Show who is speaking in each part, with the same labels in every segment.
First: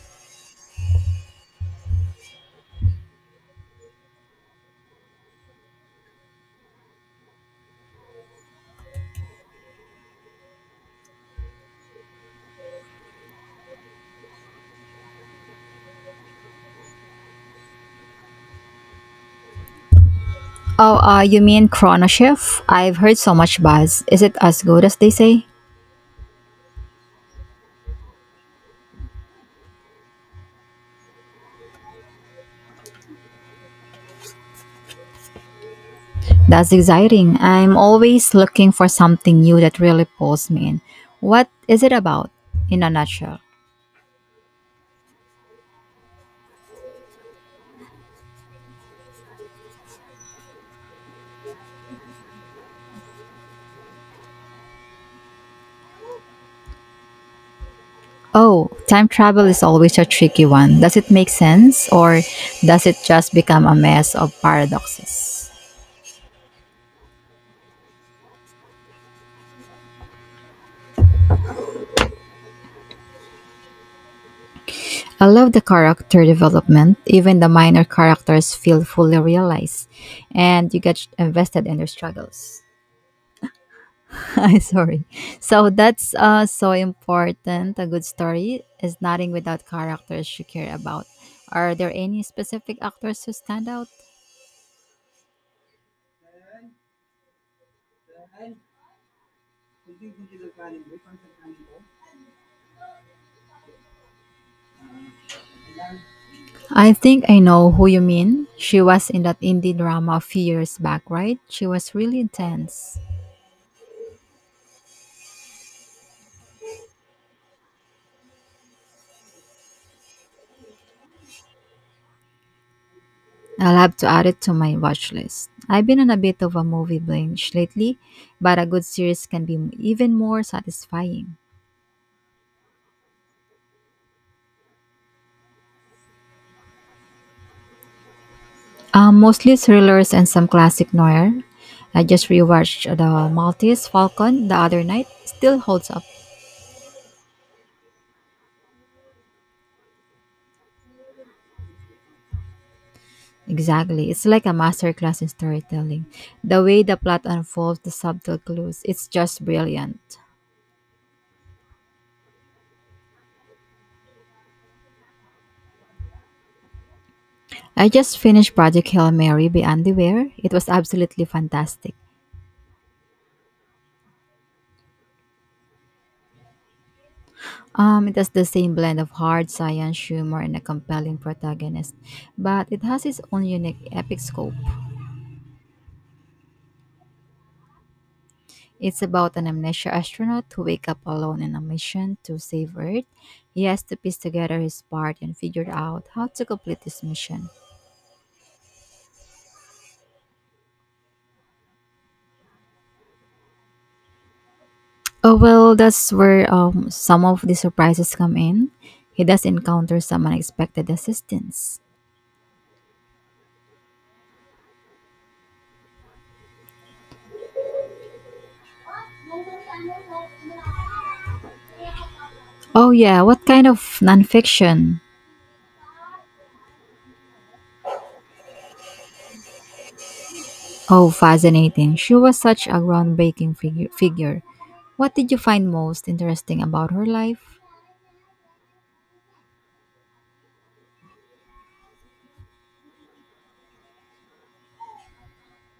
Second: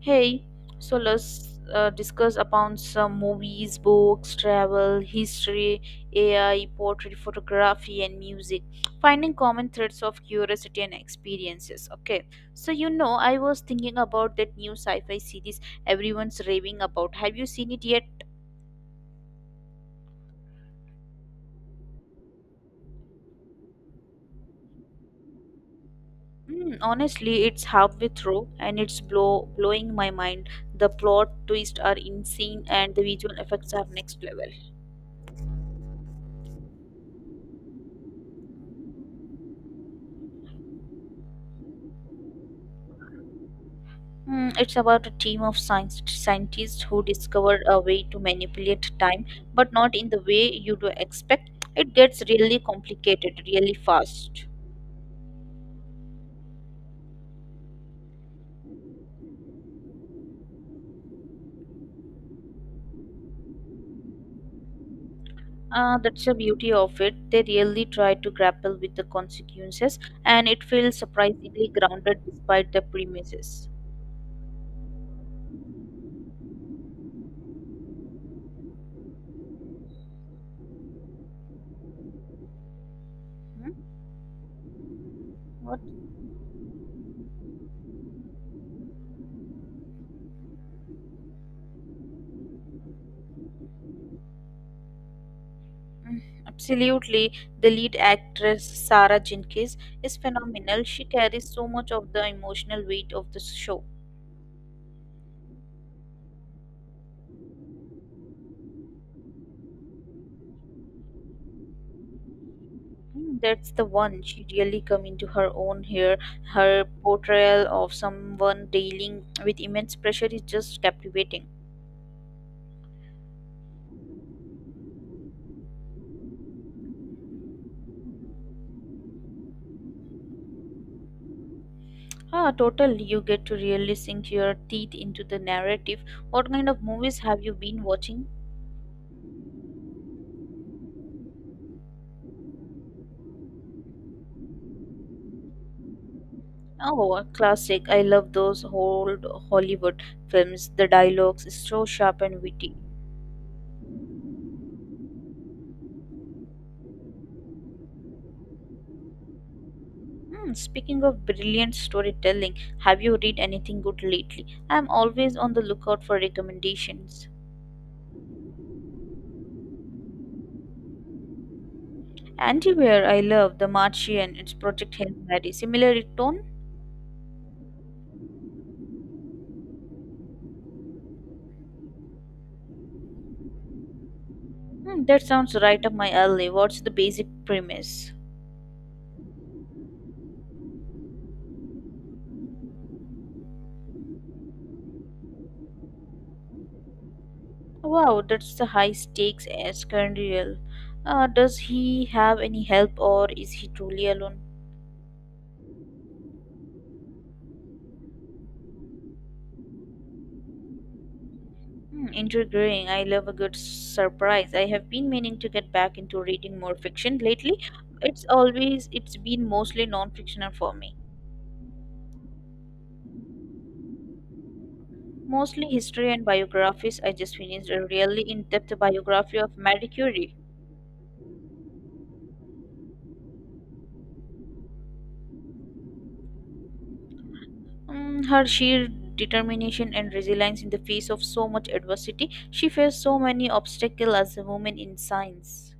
Speaker 1: Hey, so let's discuss upon some movies, books, travel, history, AI, portrait, photography, and music, finding common threads of curiosity and experiences. Okay, so I was thinking about that new sci fi series everyone's raving about. Have you seen it yet?
Speaker 2: Oh, you mean Chrono Shift? I've heard so much buzz. Is it as good as they say?
Speaker 1: Mm, honestly, it's halfway through and it's blowing my mind. The plot twists are insane and the visual effects are next level.
Speaker 2: That's exciting. I'm always looking for something new that really pulls me in. What is it about, in a nutshell?
Speaker 1: Mm, it's about a team of scientists who discovered a way to manipulate time, but not in the way you do expect. It gets really complicated really fast.
Speaker 2: Oh, time travel is always a tricky one. Does it make sense, or does it just become a mess of paradoxes?
Speaker 1: That's the beauty of it. They really try to grapple with the consequences, and it feels surprisingly grounded despite the premises.
Speaker 2: I love the character development. Even the minor characters feel fully realized, and you get invested in their struggles.
Speaker 1: Hmm?
Speaker 2: Sorry. So
Speaker 1: What?
Speaker 2: that's so important. A good story is nothing without characters you care about. Are there any specific actors who stand out?
Speaker 1: Mm, absolutely. The lead actress, Sarah Jenkins, is phenomenal. She carries so much of the emotional weight of the show.
Speaker 2: I think I know who you mean. She was in that indie drama a few years back, right? She was really intense.
Speaker 1: Mm, that's the one. She really come into her own here. Her portrayal of someone dealing with immense pressure is just captivating.
Speaker 2: I'll have to add it to my watch list. I've been on a bit of a movie binge lately, but a good series can be even more satisfying.
Speaker 1: Ah, totally. You get to really sink your teeth into the narrative. What kind of movies have you been watching?
Speaker 2: Mostly thrillers and some classic noir. I just rewatched The Maltese Falcon the other night. Still holds up.
Speaker 1: Oh, a classic. I love those old Hollywood films. The dialogues is so sharp and witty.
Speaker 2: Exactly. It's like a masterclass in storytelling. The way the plot unfolds, the subtle clues, it's just brilliant.
Speaker 1: Hmm, speaking of brilliant storytelling, have you read anything good lately? I'm always on the lookout for recommendations.
Speaker 2: I just finished Project Hail Mary by Andy Weir. It was absolutely fantastic.
Speaker 1: Antiware, I love The Martian. It's Project Hail Mary. Similar tone?
Speaker 2: It has the same blend of hard science, humor, and a compelling protagonist, but it has its own unique epic scope.
Speaker 1: Hmm, that sounds right up my alley. What's the basic premise?
Speaker 2: It's about an amnesia astronaut who wakes up alone in a mission to save Earth. He has to piece together his part and figure out how to complete this mission.
Speaker 1: Wow, that's the high stakes Escandiel. Does he have any help, or is he truly alone?
Speaker 2: Oh well, that's where some of the surprises come in. He does encounter some unexpected assistance.
Speaker 1: Hmm, intriguing. I love a good surprise. I have been meaning to get back into reading more fiction lately. It's been mostly non-fictional for me.
Speaker 2: Oh yeah, what kind of nonfiction?
Speaker 1: Mostly history and biographies. I just finished a really in-depth biography of Marie Curie.
Speaker 2: Oh, fascinating. She was such a groundbreaking figure. What did you find most interesting about her life?
Speaker 1: Mm, her sheer determination and resilience in the face of so much adversity. She faced so many obstacles as a woman in science,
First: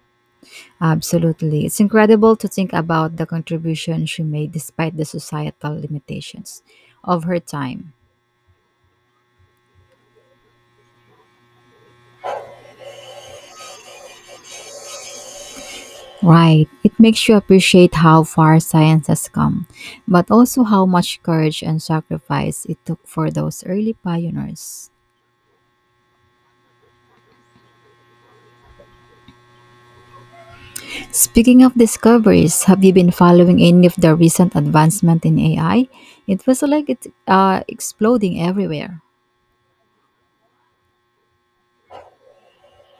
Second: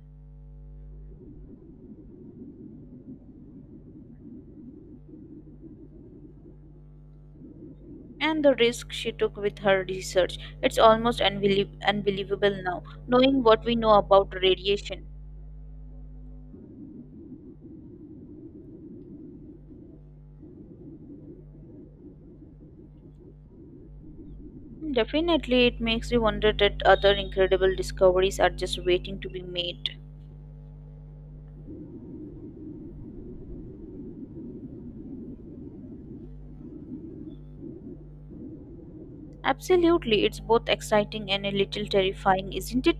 Speaker 2: Absolutely. It's incredible to think about the contribution she made despite the societal limitations of her time.
Speaker 1: and the risk she took with her research, it's almost unbelievable now, knowing what we know about radiation.
Speaker 2: Right. It makes you appreciate how far science has come, but also how much courage and sacrifice it took for those early pioneers.
Speaker 1: Definitely, it makes you wonder that other incredible discoveries are just waiting to be made.
Speaker 2: Speaking of discoveries, have you been following any of the recent advancement in AI? It was like it's exploding everywhere.
Speaker 1: Absolutely, it's both exciting and a little terrifying, isn't it?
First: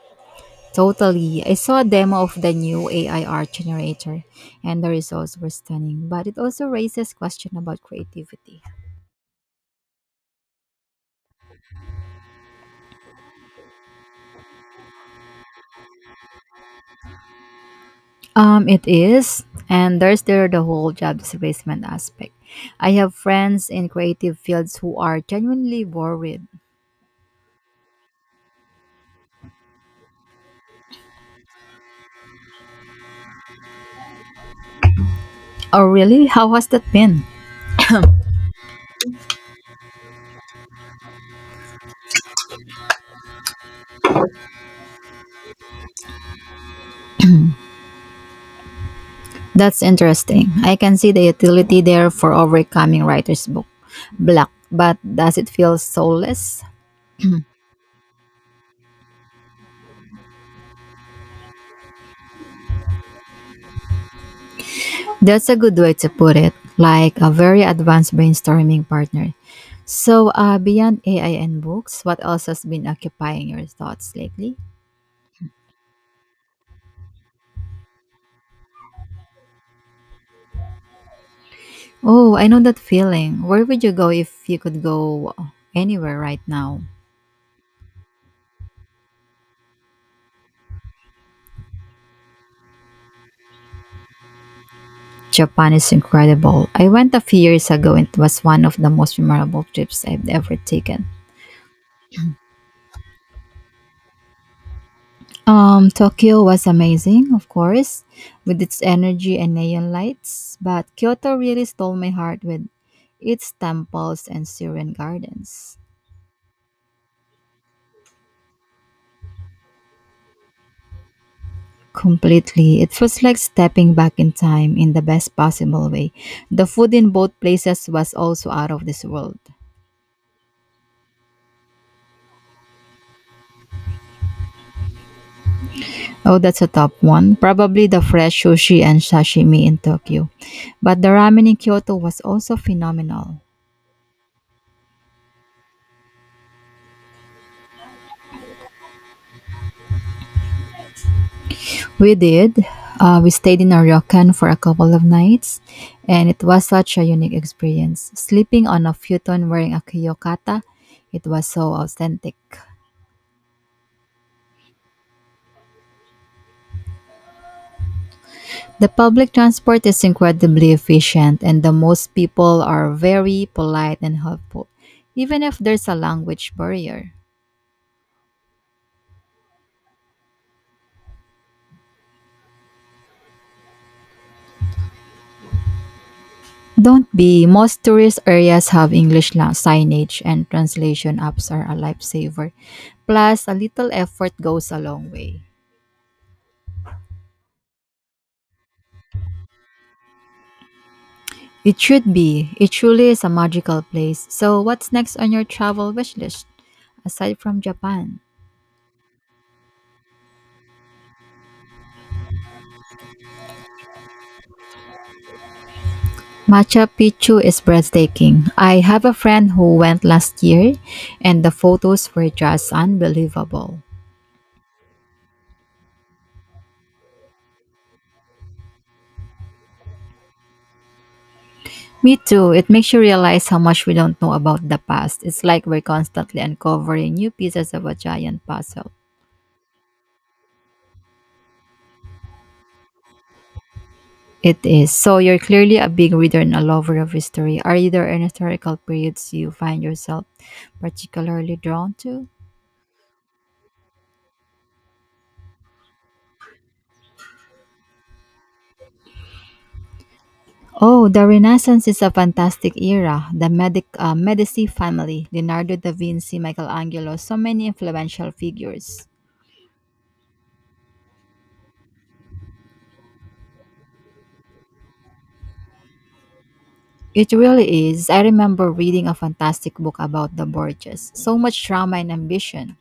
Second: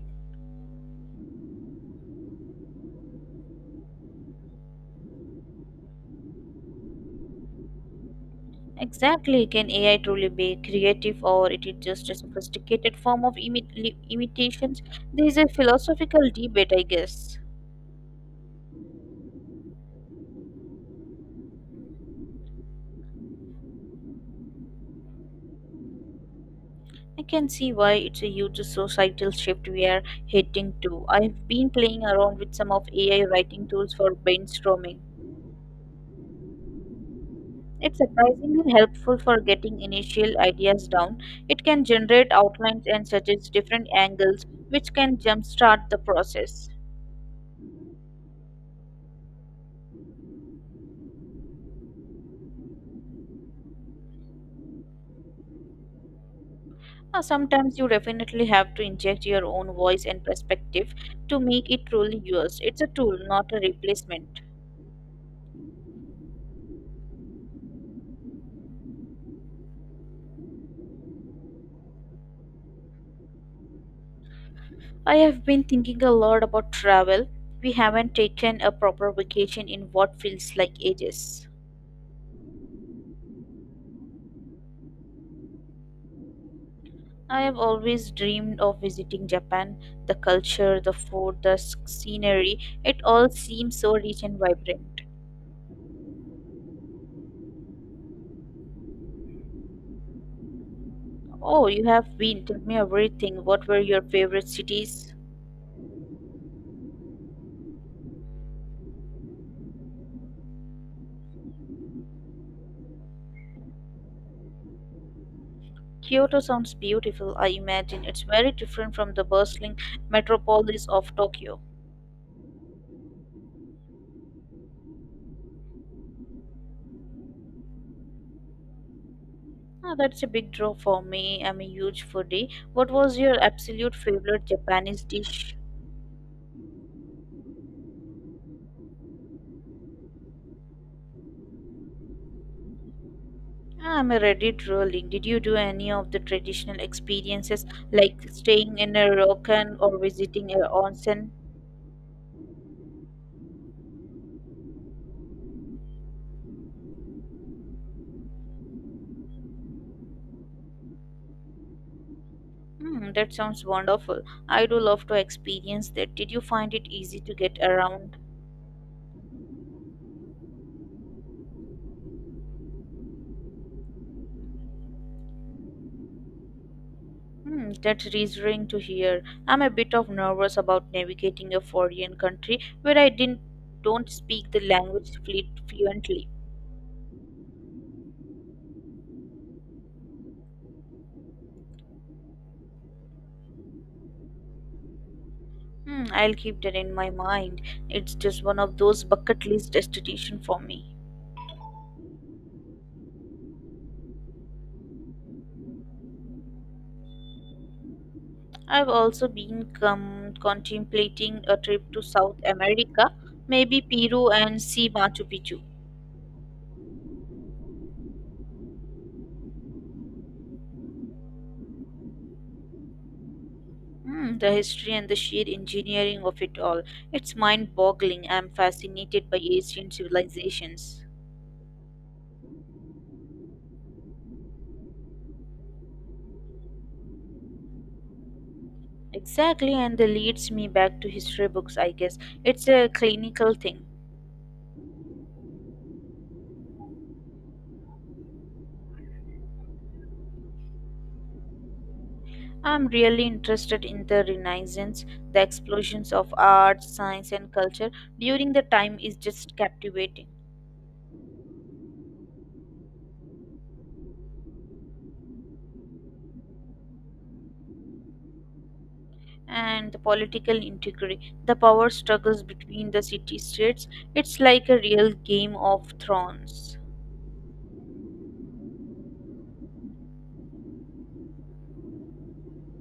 Speaker 2: Totally. I saw a demo of the new AI art generator and the results were stunning, but it also raises question about creativity.
Speaker 1: Exactly. Can AI truly be creative, or it is just a sophisticated form of imitations? There is a philosophical debate, I guess.
Speaker 2: It is, and there's the whole job displacement aspect. I have friends in creative fields who are genuinely worried.
Speaker 1: I can see why. It's a huge societal shift we are heading to. I've been playing around with some of AI writing tools for brainstorming.
Speaker 2: Oh really? How has that been?
Speaker 1: It's surprisingly helpful for getting initial ideas down. It can generate outlines and suggest different angles, which can jumpstart the process.
Speaker 2: That's interesting. I can see the utility there for overcoming writer's book block, but does it feel soulless?
Speaker 1: Sometimes you definitely have to inject your own voice and perspective to make it truly yours. It's a tool, not a replacement.
Speaker 2: That's a good way to put it, like a very advanced brainstorming partner. So, beyond AI and books, what else has been occupying your thoughts lately?
Speaker 1: I have been thinking a lot about travel. We haven't taken a proper vacation in what feels like ages.
Speaker 2: Oh, I know that feeling. Where would you go if you could go anywhere right now?
Speaker 1: I have always dreamed of visiting Japan. The culture, the food, the scenery, it all seems so rich and vibrant.
Speaker 2: Japan is incredible. I went a few years ago and it was one of the most memorable trips I've ever taken.
Speaker 1: Oh, you have been. Tell me everything. What were your favorite cities?
Speaker 2: Tokyo was amazing, of course, with its energy and neon lights, but Kyoto really stole my heart with its temples and serene gardens.
Speaker 1: Kyoto sounds beautiful, I imagine. It's very different from the bustling metropolis of Tokyo.
Speaker 2: Completely. It was like stepping back in time in the best possible way. The food in both places was also out of this world.
Speaker 1: Ah, that's a big draw for me. I'm a huge foodie. What was your absolute favorite Japanese dish?
Speaker 2: Oh, that's a top one. Probably the fresh sushi and sashimi in Tokyo. But the ramen in Kyoto was also phenomenal.
Speaker 1: Ah, I'm a Reddit rolling. Did you do any of the traditional experiences like staying in a ryokan or visiting an onsen?
Speaker 2: We did. We stayed in Araucan for a couple of nights, and it was such a unique experience. Sleeping on a futon wearing a kiyokata, it was so authentic.
Speaker 1: Hmm, that sounds wonderful. I do love to experience that. Did you find it easy to get around?
Speaker 2: The public transport is incredibly efficient, and the most people are very polite and helpful, even if there's a language barrier.
Speaker 1: Hmm, that's reassuring to hear. I'm a bit of nervous about navigating a foreign country where I didn't don't speak the language fluently.
Speaker 2: Don't be, most tourist areas have English signage, and translation apps are a lifesaver. Plus, a little effort goes a long way.
Speaker 1: Hmm, I'll keep that in my mind. It's just one of those bucket list destinations for me.
Speaker 2: It should be. It truly is a magical place. So, what's next on your travel wish list aside from Japan?
Speaker 1: I've also been contemplating a trip to South America, maybe Peru, and see Machu Picchu.
Speaker 2: Machu Picchu is breathtaking. I have a friend who went last year, and the photos were just unbelievable.
Speaker 1: Hmm, the history and the sheer engineering of it all. It's mind boggling. I'm fascinated by ancient civilizations.
Speaker 2: Me too. It makes you realize how much we don't know about the past. It's like we're constantly uncovering new pieces of a giant puzzle.
Speaker 1: Exactly, and that leads me back to history books, I guess. It's a clinical thing.
Speaker 2: It is. So, you're clearly a big reader and a lover of history. Are there any historical periods you find yourself particularly drawn to?
Speaker 1: I'm really interested in the Renaissance. The explosions of art, science, and culture during the time is just captivating.
Speaker 2: Oh, the Renaissance is a fantastic era. The Medici family, Leonardo da Vinci, Michelangelo, so many influential figures.
Speaker 1: And the political intrigue, the power struggles between the city states, it's like a real game of thrones.
Speaker 2: It really is. I remember reading a fantastic book about the Borgias. So much drama and ambition.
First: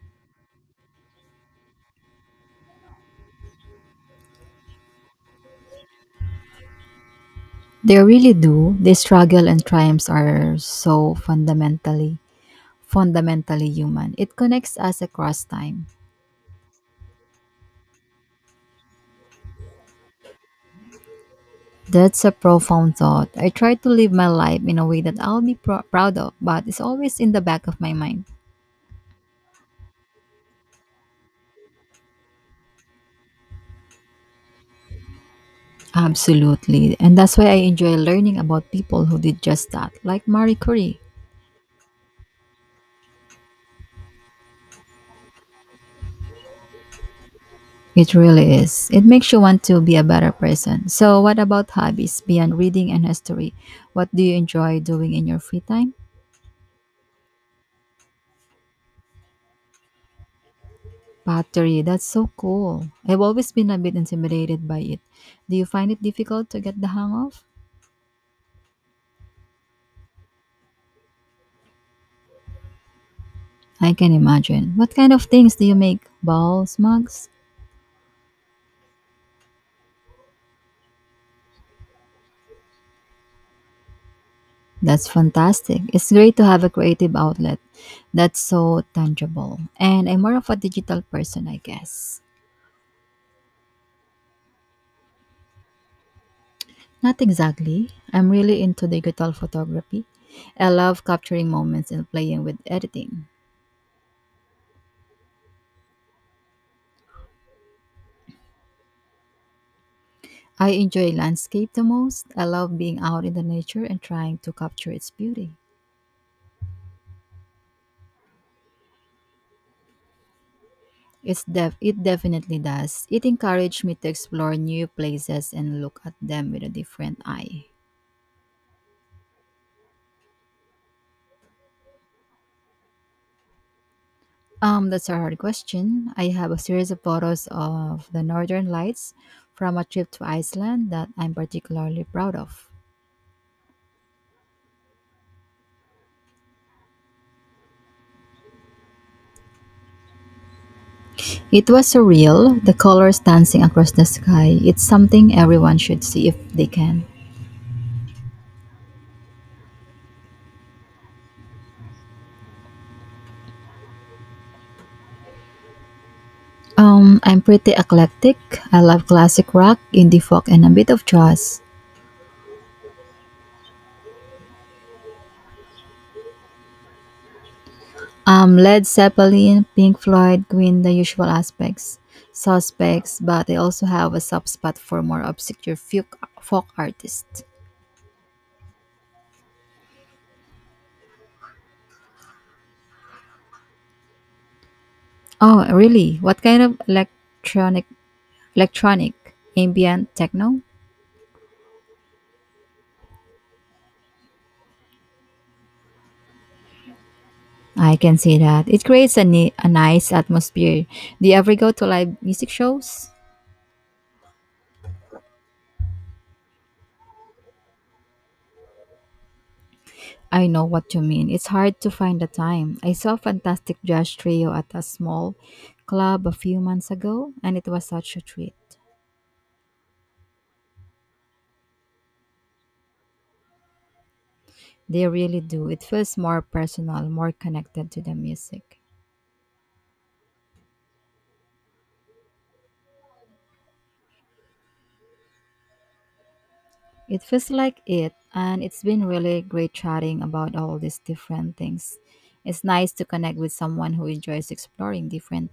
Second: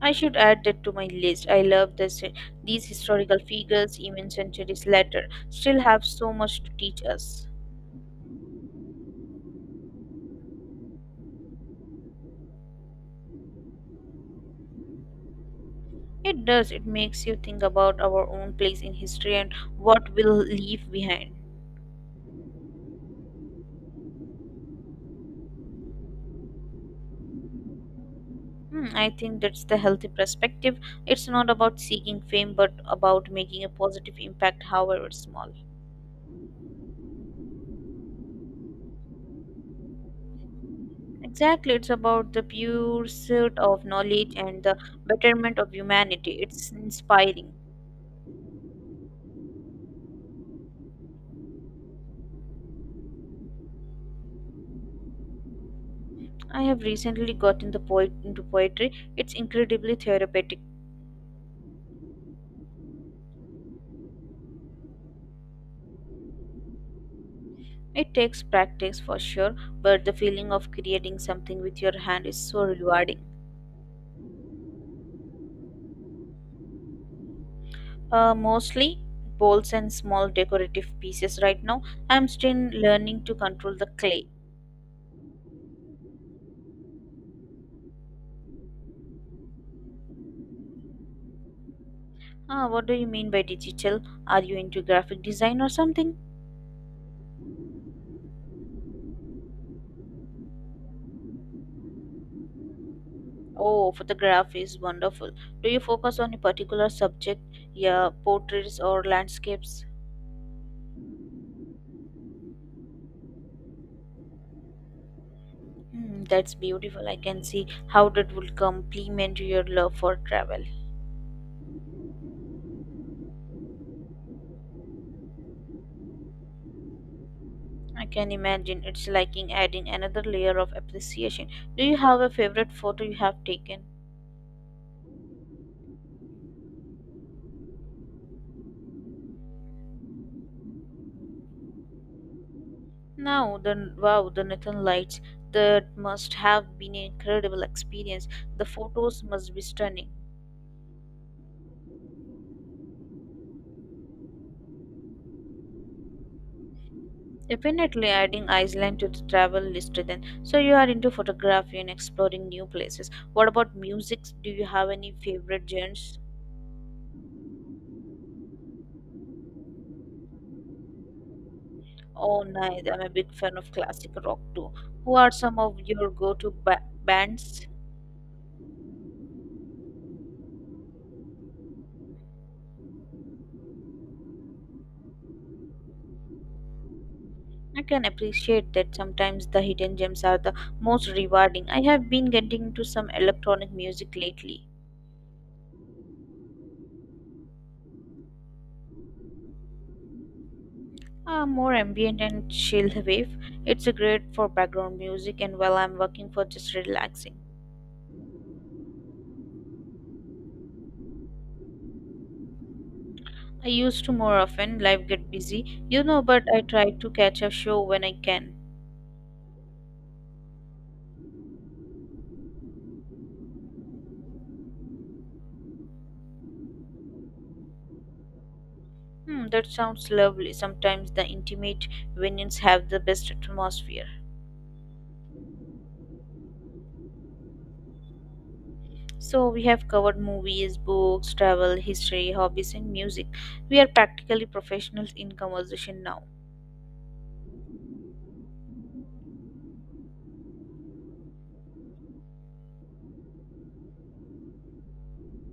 Speaker 1: I should add that to my list. I love this, these historical figures, even centuries later, still have so much to teach us.
Speaker 2: They really do. Their struggle and triumphs are so fundamentally human. It connects us across time.
Speaker 1: It does. It makes you think about our own place in history and what we'll leave behind.
Speaker 2: That's a profound thought. I try to live my life in a way that I'll be proud of, but it's always in the back of my mind.
Speaker 1: Hmm, I think that's the healthy perspective. It's not about seeking fame, but about making a positive impact, however small.
Speaker 2: Absolutely. And that's why I enjoy learning about people who did just that, like Marie Curie.
Speaker 1: Exactly. It's about the pursuit of knowledge and the betterment of humanity. It's inspiring.
Speaker 2: It really is. It makes you want to be a better person. So, what about hobbies beyond reading and history? What do you enjoy doing in your free time?
Speaker 1: I have recently gotten the poet into poetry. It's incredibly therapeutic.
Speaker 2: Pottery. That's so cool. I've always been a bit intimidated by it. Do you find it difficult to get the hang of?
Speaker 1: It takes practice for sure, but the feeling of creating something with your hand is so rewarding.
Speaker 2: I can imagine. What kind of things do you make? Balls, mugs?
Speaker 1: Mostly bowls and small decorative pieces right now. I'm still learning to control the clay.
Speaker 2: That's fantastic. It's great to have a creative outlet that's so tangible. And I'm more of a digital person, I guess.
Speaker 1: Ah, what do you mean by digital? Are you into graphic design or something?
Speaker 2: Not exactly. I'm really into digital photography. I love capturing moments and playing with editing.
Speaker 1: Oh, photograph is wonderful. Do you focus on a particular subject? Yeah, portraits or landscapes?
Speaker 2: I enjoy landscape the most. I love being out in the nature and trying to capture its beauty.
Speaker 1: Hmm, that's beautiful. I can see how that would complement your love for travel.
Speaker 2: It's it definitely does. It encouraged me to explore new places and look at them with a different eye.
Speaker 1: I can imagine it's liking adding another layer of appreciation. Do you have a favorite photo you have taken?
Speaker 2: That's a hard question. I have a series of photos of the northern lights from a trip to Iceland that I'm particularly proud of.
Speaker 1: Now, the wow, the Northern Lights. That must have been an incredible experience. The photos must be stunning.
Speaker 2: It was surreal, the colors dancing across the sky. It's something everyone should see if they can.
Speaker 1: Definitely adding Iceland to the travel list then. So you are into photography and exploring new places. What about music? Do you have any favorite genres?
Speaker 2: I'm pretty eclectic. I love classic rock, indie folk, and a bit of jazz.
Speaker 1: Oh, nice. I'm a big fan of classic rock too. Who are some of your go-to bands?
Speaker 2: Led Zeppelin, Pink Floyd, Queen, the suspects, but I also have a soft spot for more obscure folk artists.
Speaker 1: I can appreciate that. Sometimes the hidden gems are the most rewarding. I have been getting into some electronic music lately.
Speaker 2: Oh, really? What kind of electronic ambient techno?
Speaker 1: A more ambient and chilled wave. It's great for background music and while I'm working for just relaxing.
Speaker 2: I can see that. It creates a, a nice atmosphere. Do you ever go to live music shows?
Speaker 1: I used to more often, life get busy, you know, but I try to catch a show when I can.
Speaker 2: I know what you mean. It's hard to find the time. I saw Fantastic Jazz Trio at a small club a few months ago, and it was such a treat.
Speaker 1: Hmm, that sounds lovely. Sometimes the intimate venues have the best atmosphere.
Speaker 2: They really do. It feels more personal, more connected to the music.
Speaker 1: So we have covered movies, books, travel, history, hobbies and music. We are practically professionals in conversation now.
Speaker 2: It feels like it, and it's been really great chatting about all these different things. It's nice to connect with someone who enjoys exploring different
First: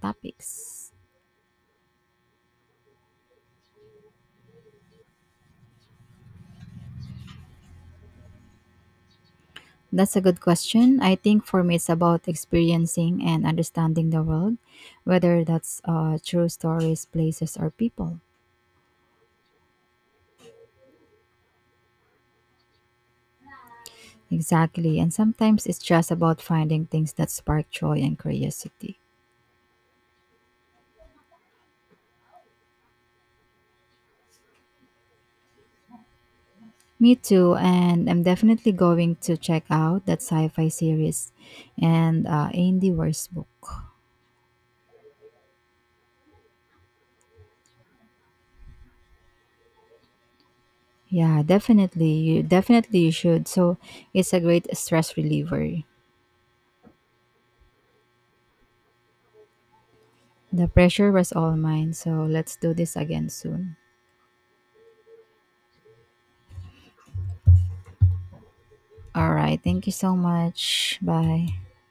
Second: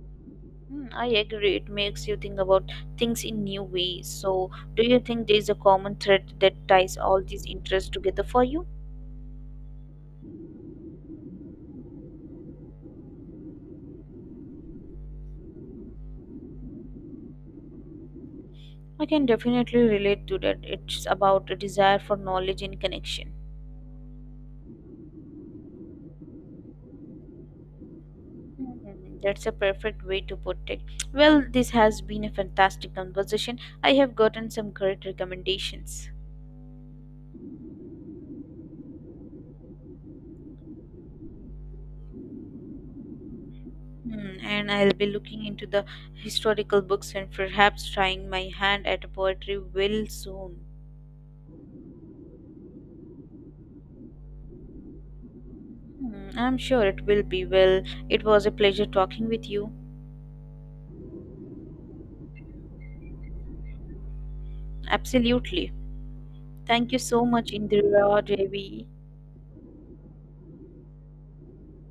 Speaker 1: Mm,
Speaker 2: topics.
Speaker 1: I agree. It makes you think about things in new ways. So, do you think there's a common thread that ties all these interests together for you?
Speaker 2: That's a good question. I think for me, it's about experiencing and understanding the world, whether that's true stories, places, or people.
Speaker 1: I can definitely relate to that. It's about a desire for knowledge and connection.
Speaker 2: Exactly. And sometimes it's just about finding things that spark joy and curiosity.
Speaker 1: Mm, that's a perfect way to put it. Well, this has been a fantastic conversation. I have gotten some great recommendations.
Speaker 2: Me too, and I'm definitely going to check out that sci-fi series and Andy Weir's book.
Speaker 1: Hmm, and I'll be looking into the historical books and perhaps trying my hand at poetry will soon.
Speaker 2: Yeah, definitely. You definitely you should. So it's a great stress reliever.
Speaker 1: Hmm, I'm sure it will be. Well, it was a pleasure talking with you.
Speaker 2: The pressure was all mine. So let's do this again soon.
Speaker 1: Absolutely. Thank you so much, Indira Devi.
Speaker 2: All right. Thank you so much. Bye.